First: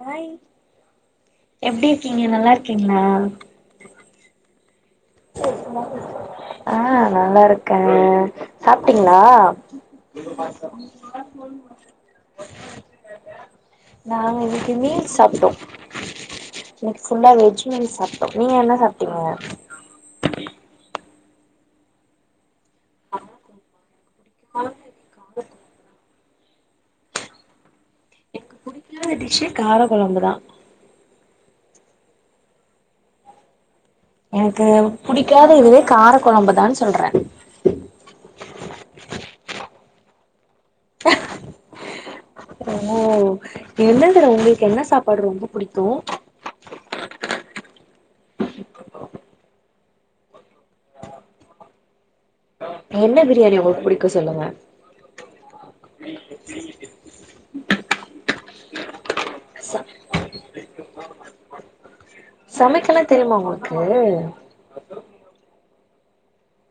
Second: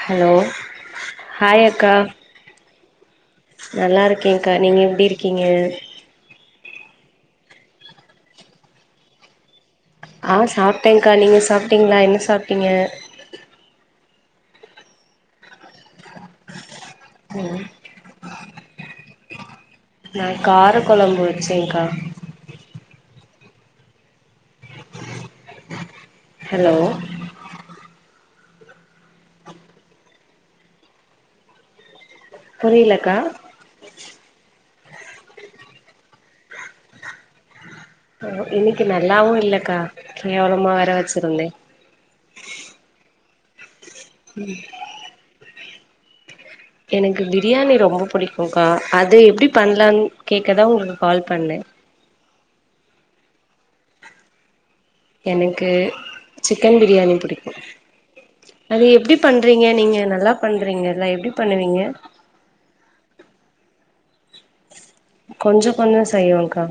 hi hi எப்டி அக்கா இருக்கீங்க நல்லா இருக்கீங்ளா நல்லா இருக்கேகா நீங்க இருக்கீங்க ஆ நல்லா இருக்கே சாப்ட்டீங்ளா ஆ சாப்ட்டேகா நீங்க சாப்ட்டீங்ளா என்ன சாப்ட்டீங்க நாங்க இன்னிக்கு மீல்ஸ் சாப்ட்டோம் இன்னிக்கு ஃபுல்லா ம் வெஜ் மீல் சாப்ட்டோ நீங்க என்ன சாப் [unintelligible] நா கார கொழம்பு வச்சேகா ஆ நேத்திக் கார கொழம்பு தா ஹலோ என்னோட டிஷ்ஸே கார கொழம்புதா புரிலகா எனக்கு புடிக்காத இதுவே கார கொழம்புதானு சொல்றே இன்னிக்கு நல்லாவு இல்லகா கேவலமா வர வச்சிருந்தே எந்ததுல ஒங்ளுக்கு என்ன சாப்பாடு ரொம்ப புடிக்கு எனக்கு பிரியாணி ரொம்ப புடிக்குகா அது எப்டி பண்லான்னு கேக்கதா ஒங்ளுக்கு கால் பண்ணே என்ன பிரியாணி ஒங்ளுக்கு புடிக்கு சொல்லுங்க எனக்கு சிக்கன் பிரியாணி புடிக்கு அது எப்டி பண்றீங்க ச நீங்க நல்லா பண்றீங்கல எப்டி பண்ணுவீங்க எவ்ளோ வேனு கொஞ்சோ செய்வேகா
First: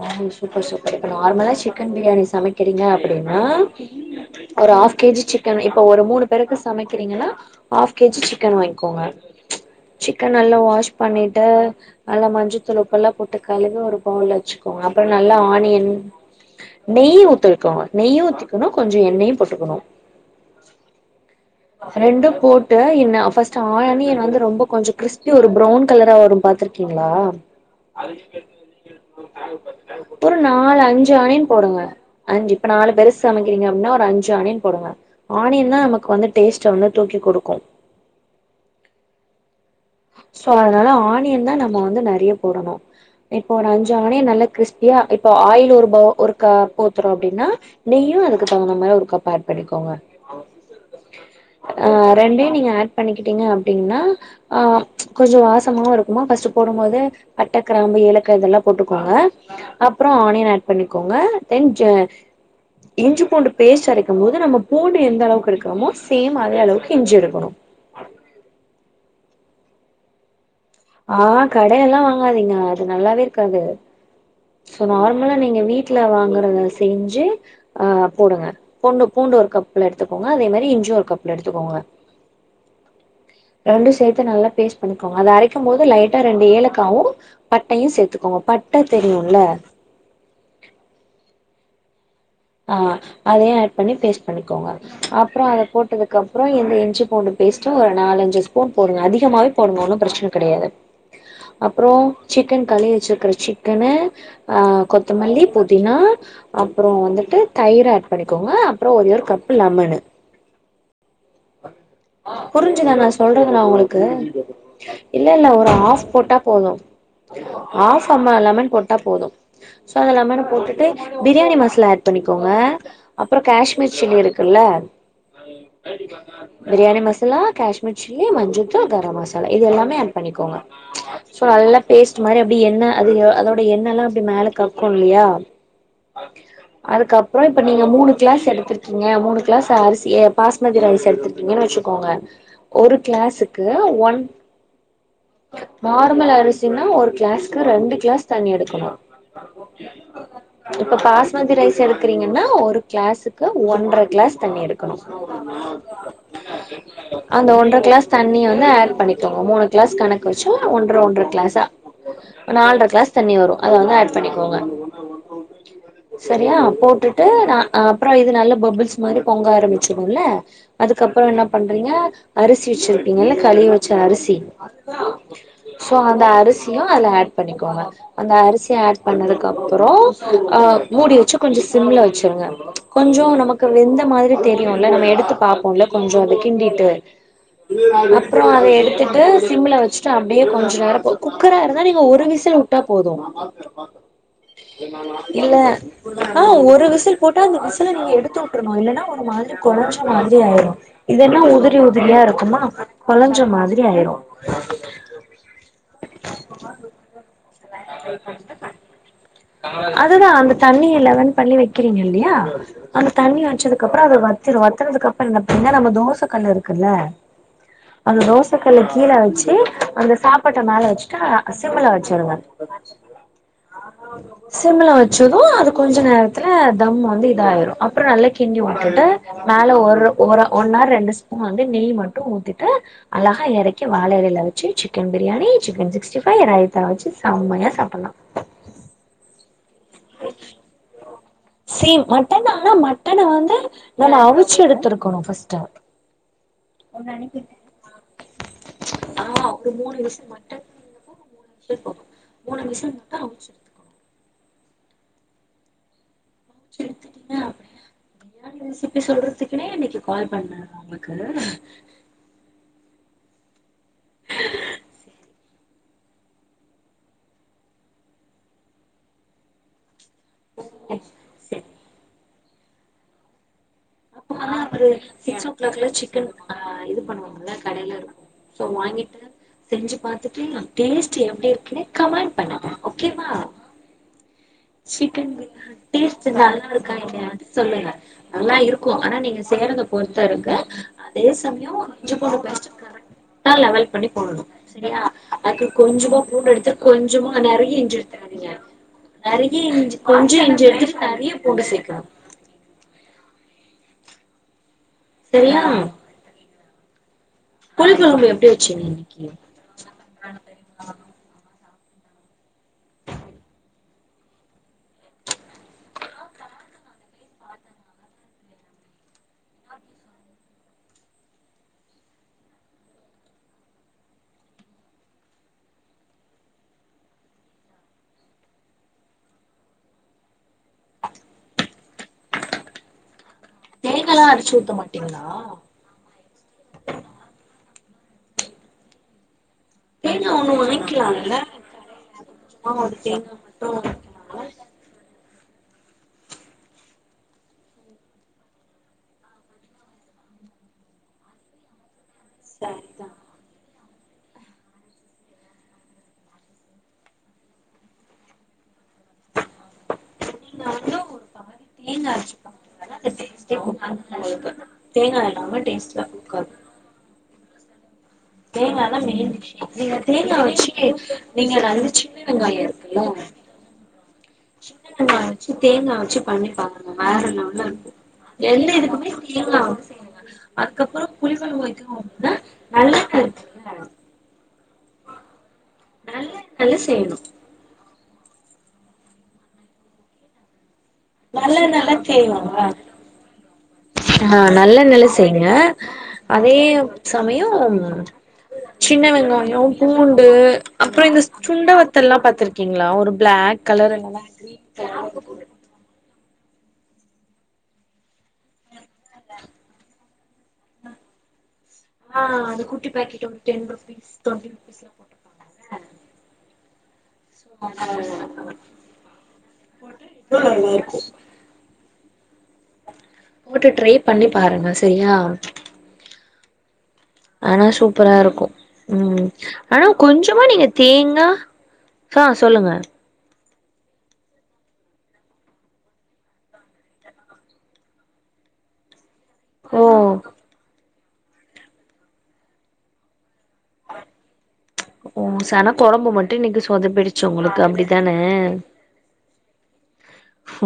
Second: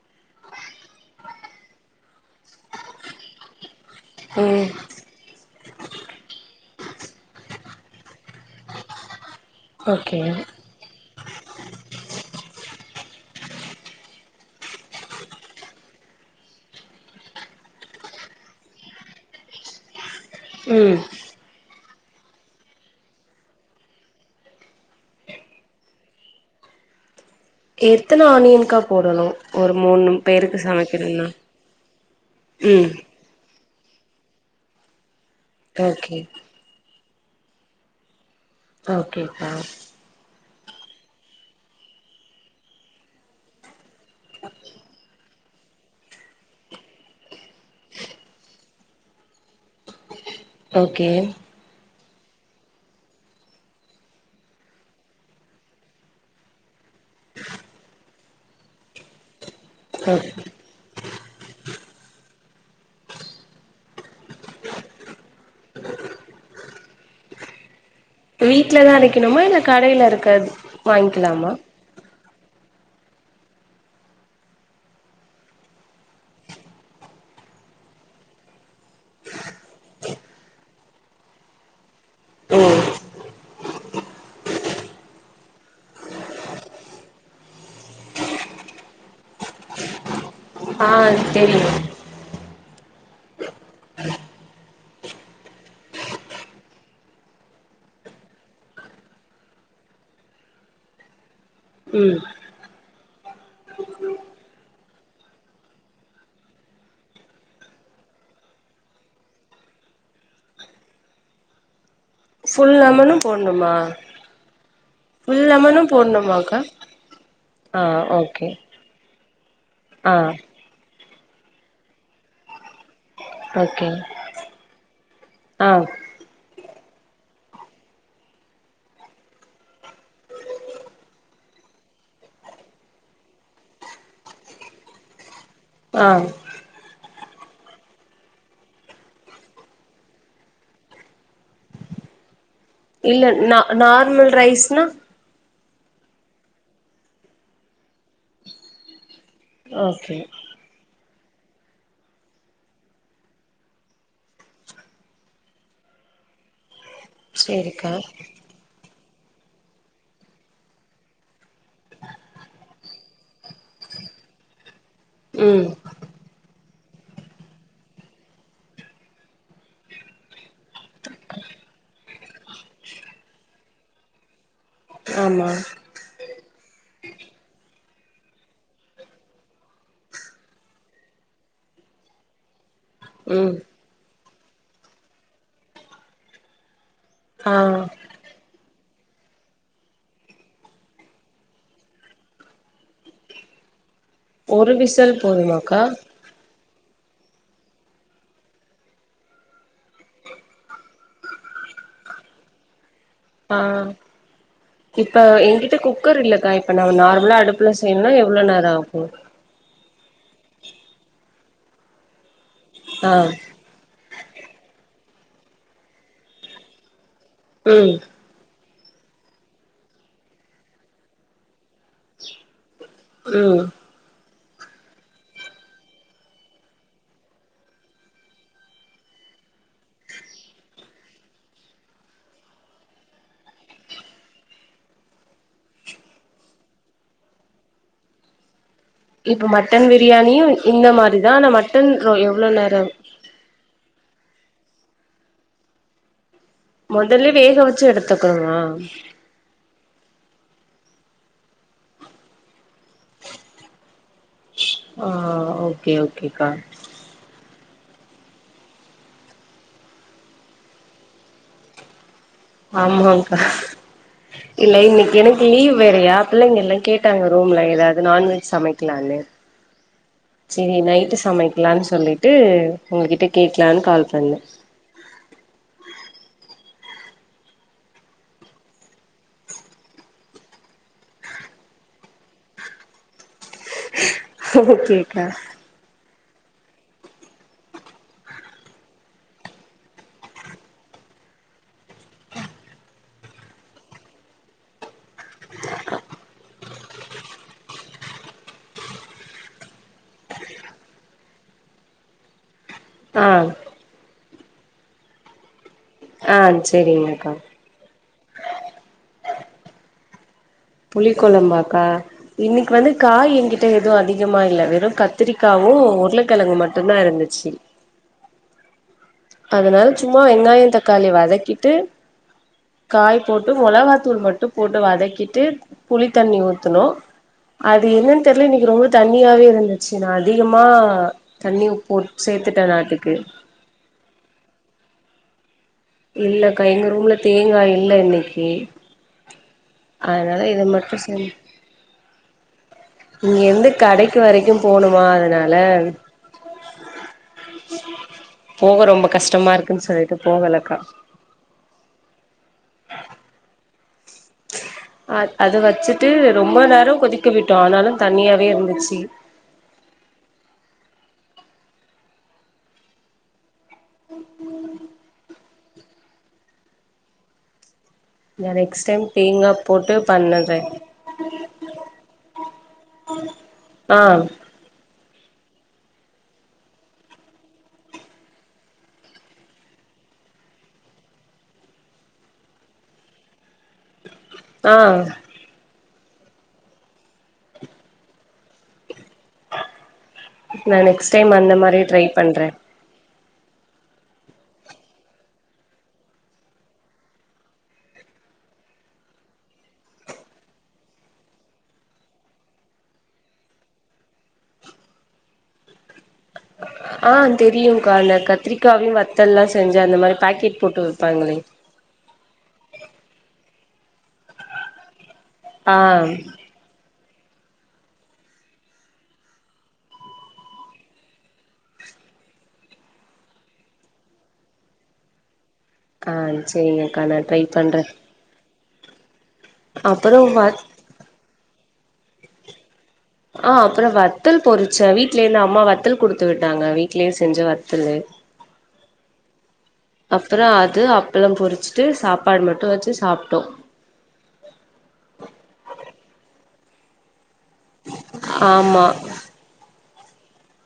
ஆ சூப்பர் சூப்பர் இப்ப நார்மலா சிக்கன் பிரியாணி சமைக்கிறீங்க அப்டின்னா ம் ஒரு ஹாஃப் கேஜி சிக்கன் இப்ப ஒரு மூனு பேருக்கு சமக்கிறீங்கனா ஹாஃப் கேஜி சிக்கன் வாங்கிக்கோங்க ஓகே சிக்கன் நல்லா வாஷ் பண்ணிட்டு நல்லா மஞ்ச தூள் உப்பெல்லா போட்டு கழுவி ஒரு பவுல்ல வச்சுக்கோங்க அப்றோ நல்லா ஆனியன் நெய் ஊத்திக்கோங்க நெய்யு ஊத்திக்கனு கொஞ்சோ எண்ணெயு போட்டுக்கனு ம் ரெண்டு போட்டு என்ன ஃபர்ஸ்ட்டு ஆனியன் வந்து ரொம்போ கொஞ்சோ கிறிஸ்பி ஒரு பிரௌன் கலரா வரு பாத்துருக் கீங்ளா எத்தன ஆனியன்க்கா போடணு ஒரு மூணு ஒரு பேருக்கு நாலு அஞ்சி சமைக்கணுன்னா ஆனியன் போடுங்க அஞ் இப்ப நாலு ம் பேருகு சமைக்கிறீங்க அப்பனா ஒரு அஞ்சு ஆனியன் போடுங்க ஆனியன் தா நமக்கு ஓகே வந்து ட்டோம்னா தூக்கிக் குடுக்கு ஓகேகா சோ அதனால ஆனியன் தா நம்ப வந்து நெறைய போடனு இப்போ ஒரு அஞ்சு ஆனியன் நல்லா கிரிஸ்பியா இப்ப ஆயில் ஒரு பவ் ஒரு க ஊத்துரோ அப்டின்னா நெய்யு அதுக்கு தகுந்த மாரி ஒரு கப் ஆட் பண்ணிகோங்க ஓகே ஆ ரெண்டையு நீங்க ஆட் பண்ணிக்கிட்டீங்க அப்டின்னா ஆ கொஞ்சோ வாசமாவு இருக்குமா ஃபர்ஸ்ட்டு போடும் போது பட்ட கிராம்பு ஏலக்கா இதெல்லா போட்டுக்கோங்க அப்றோ ஓ ஆனியன் ஆட் பண்ணிக்கோங்க தென் இஞ்சி பூண்டு பேஸ்ட் அரைக்கும் போது நம்ப பூண்டு எந்த அளவுக் எடுக்குறமோ சேம் அதே அளவுக்கு இஞ்சி எடுக்குனு வீட்லதா அரைக்கனுமா இல்ல கடையில இருக்கது ஆ வாங்கிக்கலாமா கடை எல்லா வாங்காதீங்க அது நல்லாவே இருக்காது சோ நார்மலா நீங்க வாங்குறத வாங்கறத செஞ்சு அ போடுங்க பூண்டு பூண்டு ஒரு கப்ல எடுத்துக்கோங்க அதே மாரி இஞ்சி ஒரு கப்ல எடுத்துக்கோங்க ம் ரெண்டு சேர்த்து நல்லா பேஸ்ட் பண்ணிக்கோங்க அத அரக்கிம்போது லைட்டா ரெண்டு ஏலக்காவு பட்டயு சேத்துக்கோங்க பட்ட தெரியுல்ல அ தெரியு ஆ அதயு ஆட் பண்ணி பேஸ்ட் பண்ணிக்கோங்க அப்றோ அத போட்டதுக்கு அப்றோ எந்த இஞ்சி பூண்டு பேஸ் ஒரு நாலஞ்சு ஸ்பூன் போடுங்க அதிகமாவே போடுங்க ஒன்னு பிரச்சன கடையாது அப்றோ ம் சிக்கன் கழவி வச்சிருக்குற சிக்கன அ கொத்தமல்லி புதினா அப்றோ வந்துட்டு தயிர ஆட் பண்ணிக்கோங்க அப்றோ ஒரே ஒரு கப்பு லெமனு ஃபுல் புரிஞ்சுதா நா லெமனு சொல்றது நா போட்ணுமா உங்களுக்கு இல்ல ஃபுல் இல்ல ஒரு லெமனு ஆஃப் போட்டா போட்ணுமாக்கா போது ஆ ஆஃப் அம ஓகே எல்லாமே போட்டா போது சோ அது ஆ லெமமன போட்டுட்டு பிரியாணி மசாலா ஆட் பண்ணிக்கோங்க அப்ற ஓகே காஷ்மீர் சில்லி இருக்குல்ல ஆ பிரியாணி மசாலா காஷ்மீர் சில்லி மஞ்சத்தூள் கரம் மசாலா இது எல்லாமே ஆட் பண்ணிக்கோங்க சோ அத் நல்லா பேஸ்ட் மாரி அப்டி எண்ணய் அது அதோட எண்ணலா அப்டி மேல கக்கோ இல்லயா ஆ அதுக்கப் அப்றோ இப்ப நீங்க மூணு கிளாஸ் எடுத்திருக்கீங்க மூணு கிலாஸ் அரிசி பாஸ்மதி ரைஸ் எடுத்துக்கீங்க கிங்கனு வச்சுக்கோங்க ஒரு இல்ல நா கிளாசுக்கு ஒன் நார்மல் ரைஸ்னா நார்மல் அரிசினா ஒரு கிளாஸ்க்கு ரெண்டு கிளாஸ் தண்ணி எடுக்கணு ஓகே பாஸ்மதி ரைஸ் எடுக்கறீங்கனா ஒரு கிளாசுக்கு ஒன்றர கிளாஸ் தண்ணி எடுக்கணோ அந்த ஒன்ற சேரிக்கா கிளாஸ் தண்ணி வந்து ஆட் பண்ணி மூணு கிளாஸ் கணக்கு வச்சி ஒன்ற ஒன்ற கிளாசா நாலரை கிளாஸ் தண்ணி வரும் அத வந்து ஆட் பண்ணிக்கோங்க ம் சரியா போட்டுட்டு அ அப்றோ இது நல்ல பபிள்ஸ் மாரி பொங்க ஆரம்பிச்சிடுல அதுக்கு அரிசி வச்சிருப்பீங்கல்ல களுவி வச்ச அரிசி ஆமா சோ அந்த அரிசியும் அதுல ஆட் பண்ணிக்கோங்க அந்த அரிசி ஆட் பண்ணதுக்கு அப்புறம் அ மூடி வச்சு கொஞ்சம் சிம்ள வச்சிருங்க கொஞ்ச ம் நமக்கு வெந்த மாதிரி தெரியும்ல நம்ம எடுத்து பார்ப்போம்ல கொஞ்ச அத கிண்டிட்டு ஆ அப்புறம் அத எடுத்து ட்டு சிம்ல வச்சுட்டு அப்படியே கொஞ்சம் நேரம் குக்கரா இருந்தா நீங்க ஒரு விசல் விட்டா போதும் ஒரு விசல் இல்ல போதுமாக்கா ஆ ஒரு ஒரு விசில் போட்டால் அந்த விசல நீங்க எடுத்து விட்டுருணும் இல்லன்னா ஒரு மாதிரி கொளஞ்ச மாதிரி ஆயிடும் இதென உதிரி உதிரியா இருக்குமா குலைஞ்ச ஆ மாதிரி ஆயிரும் இப்ப எ கிட்ட குக்கர் இல்லக்கா இப்ப நம்ம நார்மலா அடுப்புல செய்யணும்னா எவ்வளவு நேரம் ஆகும் அதுதா அந்த தண்ணிய லெவன் பண்ணி வைக்கிறீங்க இல்லையா ஆ அந்த தண்ணி வச்சதுக்கு அப்புறம் அத வத்திரும் வத்தறதுக்கு அறம் என்ன பண்ணுவீங் நம்ம தோச கல் இருக்குல்ல உம் அந்த தோச கல் கீழ வச்சு அந்த சாப்பாட்ட மேல வச்சுட்டு சிம்மல வச்சடுங்க ம் சிம்மல வச்சதும் அது கொஞ்ச நேரத்துல தம் வந்து இதாயிடும் அப்புறம் நல்லா கிண்டி விட்டுட்டு மேல ஒரு ஒரு ஒன்ர் ரெண்டு ஸ்பூன் வந்து நெய் மட்டும் ஊத்திட்டு அழகா இறக்கி வாழஇலைல வச்சு chicken biryani chicken chicken sixty five வச்சு செம்மையா சாப்பிடலாம் இப்ப ம ட்டன் பிரியாணியும் இந்த மாதிரிதா ஆனா மட்டன் சேம் ரோ மட்டன் எவ்ளவு நேரம் ஆகு சி எடுத்துருக்கணு ஃபர்ஸ்ட் முதல்ல வேக வச்சு எடுத்துக்கணுமா ஆ ஒரு மூணு மட்டன் க்கு மூணு விசில் போது மூணு விசில் விட்டு அவிச்சு எடுத்துக்ணு ஆ ஓகே ஓகேக்கா எடுத்துட்டீங்க அப்டின்னா பிரியாணி ரெசிபி சொல்றத்துக்குன்னே இன்னைக்கு கால் பண்ணனா உங்குளுக்கு ஆமாங் கா இல்ல இன்னைக்கு எனக்கு லீவ் வேறயா பிள்ளைங்க எல்லா கேட்டாங்க ரூம்ல எதாது நான் வெஜ் சமைக்கலான்னு செரி நைட்டு சரி சமைக்கலான் சொல்லிட்டு ஒங்ககிட்ட கே [unintelligible] சிக்ஸ் ஓ கிளாக்ல சிக்கன் ஆ இது பண்ணுவாங்கல்ல கடைலருக்கு சோ வாங்கிட்டு செஞ்சு பாத்துட்டு டேஸ்ட் எப்டி இருக்குன்னு கமெண்ட் பண்ணுங்க ஓகேவா [unintelligible] ஓகேக்கா சிக்கன் பிரியானி டே சு நல்லாருக்கா இல்லையானு சொல்லுங்க நல்லாருக்கு ஆனா நீங்க செய்றத பொறுத்து இருக்கு அ அதே சமயோ இஞ்சி பூண்டு பேஸ்ட்டு கரெ டா லெவல் பண்ணி போடணு செரியா அதுக்கு கொஞ்சமா பூண்டு எடுத்து கொஞ்சமா நறைய இஞ்சி எடு [unintelligible] நறைய இஞ் கொஞ்சோ இஞ்சி எடுத்து நறைய பூண்டு சேக்கணு ஆ செரியா ஆ செரிங்கக்கா புளி கொழம்பு எப்டி வச்சுங்க இன்னைக்கு புளி கொலம்பா க் கா இன்னைக்கு வந்து காய் என்கிட்ட எது அதிகமா இல்ல வெறு கத்திரிக்காவு உருள கெழங்கு மட் மட்டுந்தா இருந்துச்சு ஆ அதனால சும்மா வெங்காயோ தக்காளி வதக்கிட்டு காய் போட்டு மொளகாத்தூள் மட்டு போட்டு வதக்கிட்டு புளி தண்ணி ஊத்துணு அது என்னன் தெர்ல இன்னைக்கு ரொம்ப தண்ணியாவே இருந்துச்சு நா அதிகமா தண்ணி போ சே த்துட்டே நாட்டுக்கு தேங்காலா அரச்சு ஊத்த மாட்டீங்ளா இல்லக்கா எங்க ரூம்ல தேங்கா இல்ல இன்னைக்கு தேங்கா அனால ஒண்ணு இத மட்டு செ ஒதைக்கலாம்ல சும்மா ஒரு தேங்கா மட்டு இங்கேருந்து கடைக்கு ஒதைக்கலாம்ல வரைக்கு போணுமா அதனா ல போக ரொம்ப கஷ்டமாருக்குன் சொல்லிட்டு போகலக்கா சரிதா ஆ அத வச்சிட்டு ரொம்ப நேரோ கொதிக்க விட்டோ ஆனாலு தண்ணியாவே இருந்துச்சி இன்னு ஒருத்தவங்க தேங்கா அரச்சி [unintelligible] ஊத்த மாட்டாங்க ஆனா தேங்கா [inaudible] தேங்கா அரச் [unintelligible] டேஸ்டா நா [inaudible] நெக்ஸ்ட் தேங்காதா டைம் மெயின் தேங்கா போட்டு நீங்க தேங்கா பண்ணுறே வச்சி நீங்க வந்து சின்ன வெங்காயோ இருக்குல்ல ஆ சின்ன வெங்காயோ வச்சி தேங்கா வச்சி பண்ணி பாருங்க வேற லெவல்லருக்கு எந்த இதுக்குமே தேங்கா வந்து [unintelligible] அதுக்கப்றோ புளி கொழம்பு வக்கணு அப்டின்னா நல்லெண்ண இருக்குல்ல ஆ நல்லெண்ணெல செய்ணு நா நெக்ஸ்ட் டைம் அந்த மாரி நல்லெண்ணெல ட்ரை பண்றே செய்வாங்க ஆ நல்லெண்ணெல செய்ங்க அதே சமயோ சின்ன வெங்காயோ பூண்டு அப்றோ இந்த சுண்ட வத்தல்லா பாத்துருக்கீங்ளா ஒரு பிளாக் கலர் இல்லனா க்ரீன் கலர் ஆ தெரியுங்கா இந்த கத்திரிக்காவியு வத்தல்லா செஞ்சி அந்த மாரி பாக்கெட் போட்டு விப்பாங்களே ஆ அந்த குட்டி பேக்கிட் ஒன்னு டென் ருபீஸ் டொண்ட்டி ருபீஸ்லா ஆ போட்ருப்பாங்கல சோ அத்னால கவர் [inaudible] தோட நேத்து போட்டு ட்ரை பண்ணி பாருங்க செரியா ஆ செரிங்க ஆனா சூப்பராருக்கூ ம் ஆனா அப்பறோ கொஞ்சமா வத் நீங்க தேங்கா ஹா சொல்லுங்க ஆ அப்றோ வத்தல் பொரிச்சே வீட்லேந்து அம்மா வத்தல் குடுத்து விட்டாங்க வீட்லயே செஞ்ச வத்தலு ஓ அப்றோ அது அப் ப்ளோ பொரிச்சிட்டு சாப்பாடு மட்டு வச்சி சாப்ட்டோ ஓ சன கொழம்பு மட்டு இன்னிக்கி சொதப்பிடுச் சு உங்குளுக்கு அப்டிதானே ஆமா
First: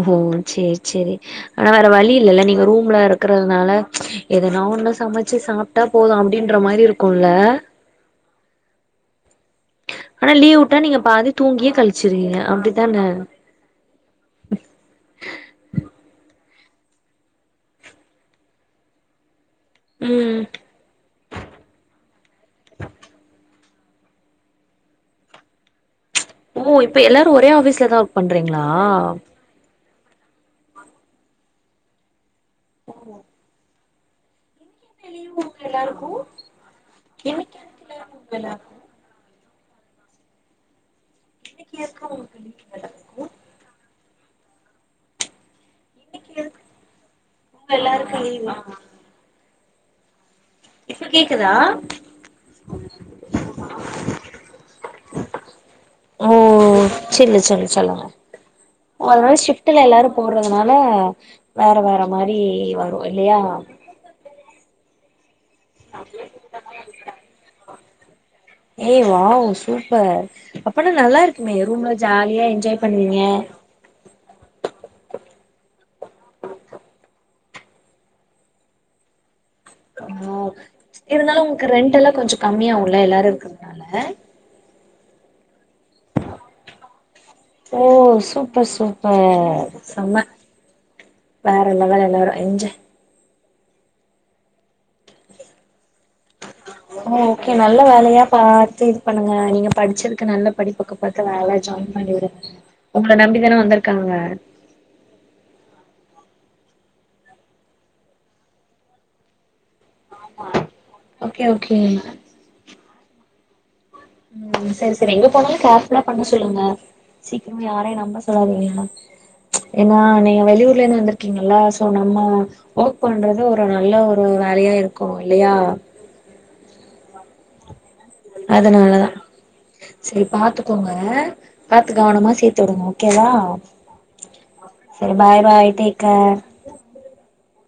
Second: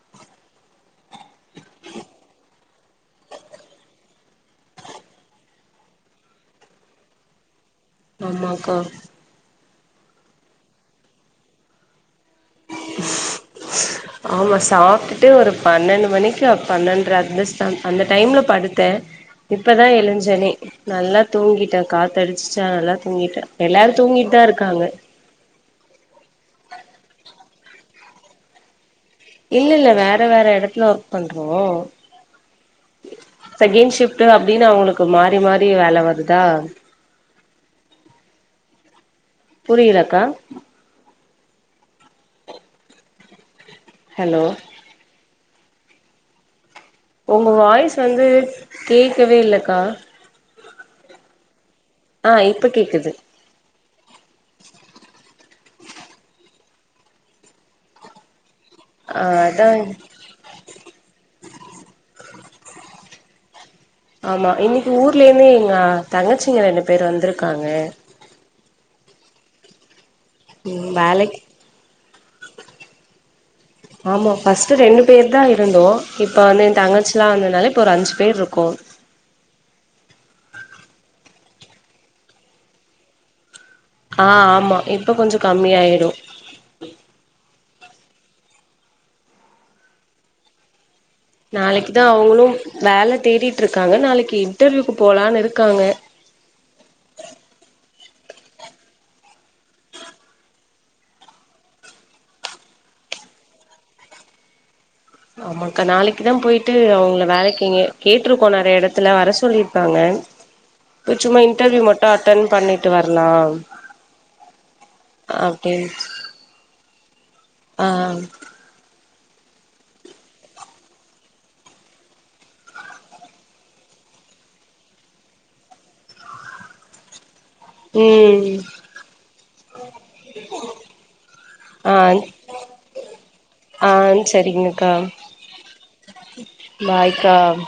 ஓ சேர் செரி ஆனா வேற வழி இல்லல்ல நீங்க ரூம்ல இருக்றதுனால எதனா ஒன்னு சமச்சி சாப்ட்டா போது அப்டின்ற மாரி இருக்கூல்ல ஆமாக்கா ஆனா லீவ் வுட்டா நீங்க பாதி தூங்கியே கழ்ச்சி ஆமா சாப்ட்டுட்டு ஒரு பன்னெண்டு மணிக்கு அப் பன்னெண்ட்ர அண்டர்ஸ்டான் அந்த டைம்ல படுத்தே இப்ப தா ம் எழுஞ்சனே நல்லா தூங்கிட்டே காத்தடிச்சிச்சா நல்லா தூங்கிட்டே எல்லாரு தூங்கிட்தா இருக்காங்க ஓ இப்ப எல்லாரு ஒரே ஆஃபீஸ்ல தா ஒர்க் பண்றீங்ளா இல்லல்ல வேற வேற எடத்ல ஒர்க் பண்றோ ஆமா செகேண்ட் ஷிஃப்ட் அப்டின்னு அவுங்குளுக்கு மாறி மாறி வேல வருதா என்ன புரீலக்கா இன்னிக்கி எங்க உங்கண்ணுக்கு நல்லாருக்கூ ஹலோ இன்னிக்கி இருக் ஒங்க வாய்ஸ் வந்து கேக்கவே இல்லக்கா இப்ப கேக்குதா ஆ இப்ப கேக்குது ஓ செல்லு சொல்லு சொல்லுங்க ஓ ஆ அத்னால் அதா ஷிஃப்ட்டுல எல்லாரூ போறதுனால வேற வேற மார் ரி வரூ இல்லியா ஆமா இன்னிக்கு ஊர்லேந்து எங்க தங்கச்சிங்க ரெண்டு பேரு வந்திருக்காங்க ஏய் வாவ் சூப்பர் ம் அப்பனா வேலைக்கு நல்லாருக்குமே ரூம்ல ஜாலியா என்ஜாய் பண்வீங்க ஆமா ஃபஸ்ட்டு ரெண்டு பேரு தா இருந்தோ இப்ப வந்து எந்தங்கச்சுலா வந்து னால இப்ப ஒரு அஞ்சு பேர் இருக்கோ ஓ இருந்தாலு உங்களுக்கு ரென்ட்டெல்லா கொஞ்சோ கம்மியாவூல எல்லாரு இருக்குர் ஆ ஆமா இப்ப கொஞ்ச கம்மி ஆயிரு ஓ சூப்பர் சூப்பர் செம நாளைக்கு தா அவுங்குளும் வேல தேடிட் ட்ருக்காங்க நாளைக்கி இன்டர்வியூக்கு போலான் இருக்காங்க ஓ ஓகே நல்ல வேலையா பாத்து இது பண்ணுங்க நீங்க படிச்சுருக்க நல்ல படிப்புக்கு பாத்த வேல ஜா உங்ள நம்பி தானே வந்திருக்காங்க ஆமாங்க்கா நாளைக்கு தா போயிட்டு அவுங்கள வேலைக்கு இங்க கேட்டுருக்கோ நறைய எடத்துல வர சொல்லி தாங்க சும்மா ஓகே ஓகே இன்ர்வியூ மட்டு அடேன் பண்ணிட்டு வரலா உம் செரி செரி எங்க போனாலு அப்டின் கேர்புல்லா பண்ண சொல்லுங்க சீக்கிரமா ஆ யாரையு நம்ம சொல்லாதீங்க ஏன்னா நீங்க வெளியூர்லந்து வந்துருக்கீங்களா சோ நம்ம ஒக் பண்றது ஒரு நல்ல ஒரு வேலயா இருக்கு இல்லையா ம் அதனாலதா செரி பாத்துக்கோங்க ஆ பாத்து கவனமா சேத்துவிடுங்க ஓகேவா ஆ சரிங்கக்கா செரி பாய் பாய் டேக் கேர் பாய்க்கா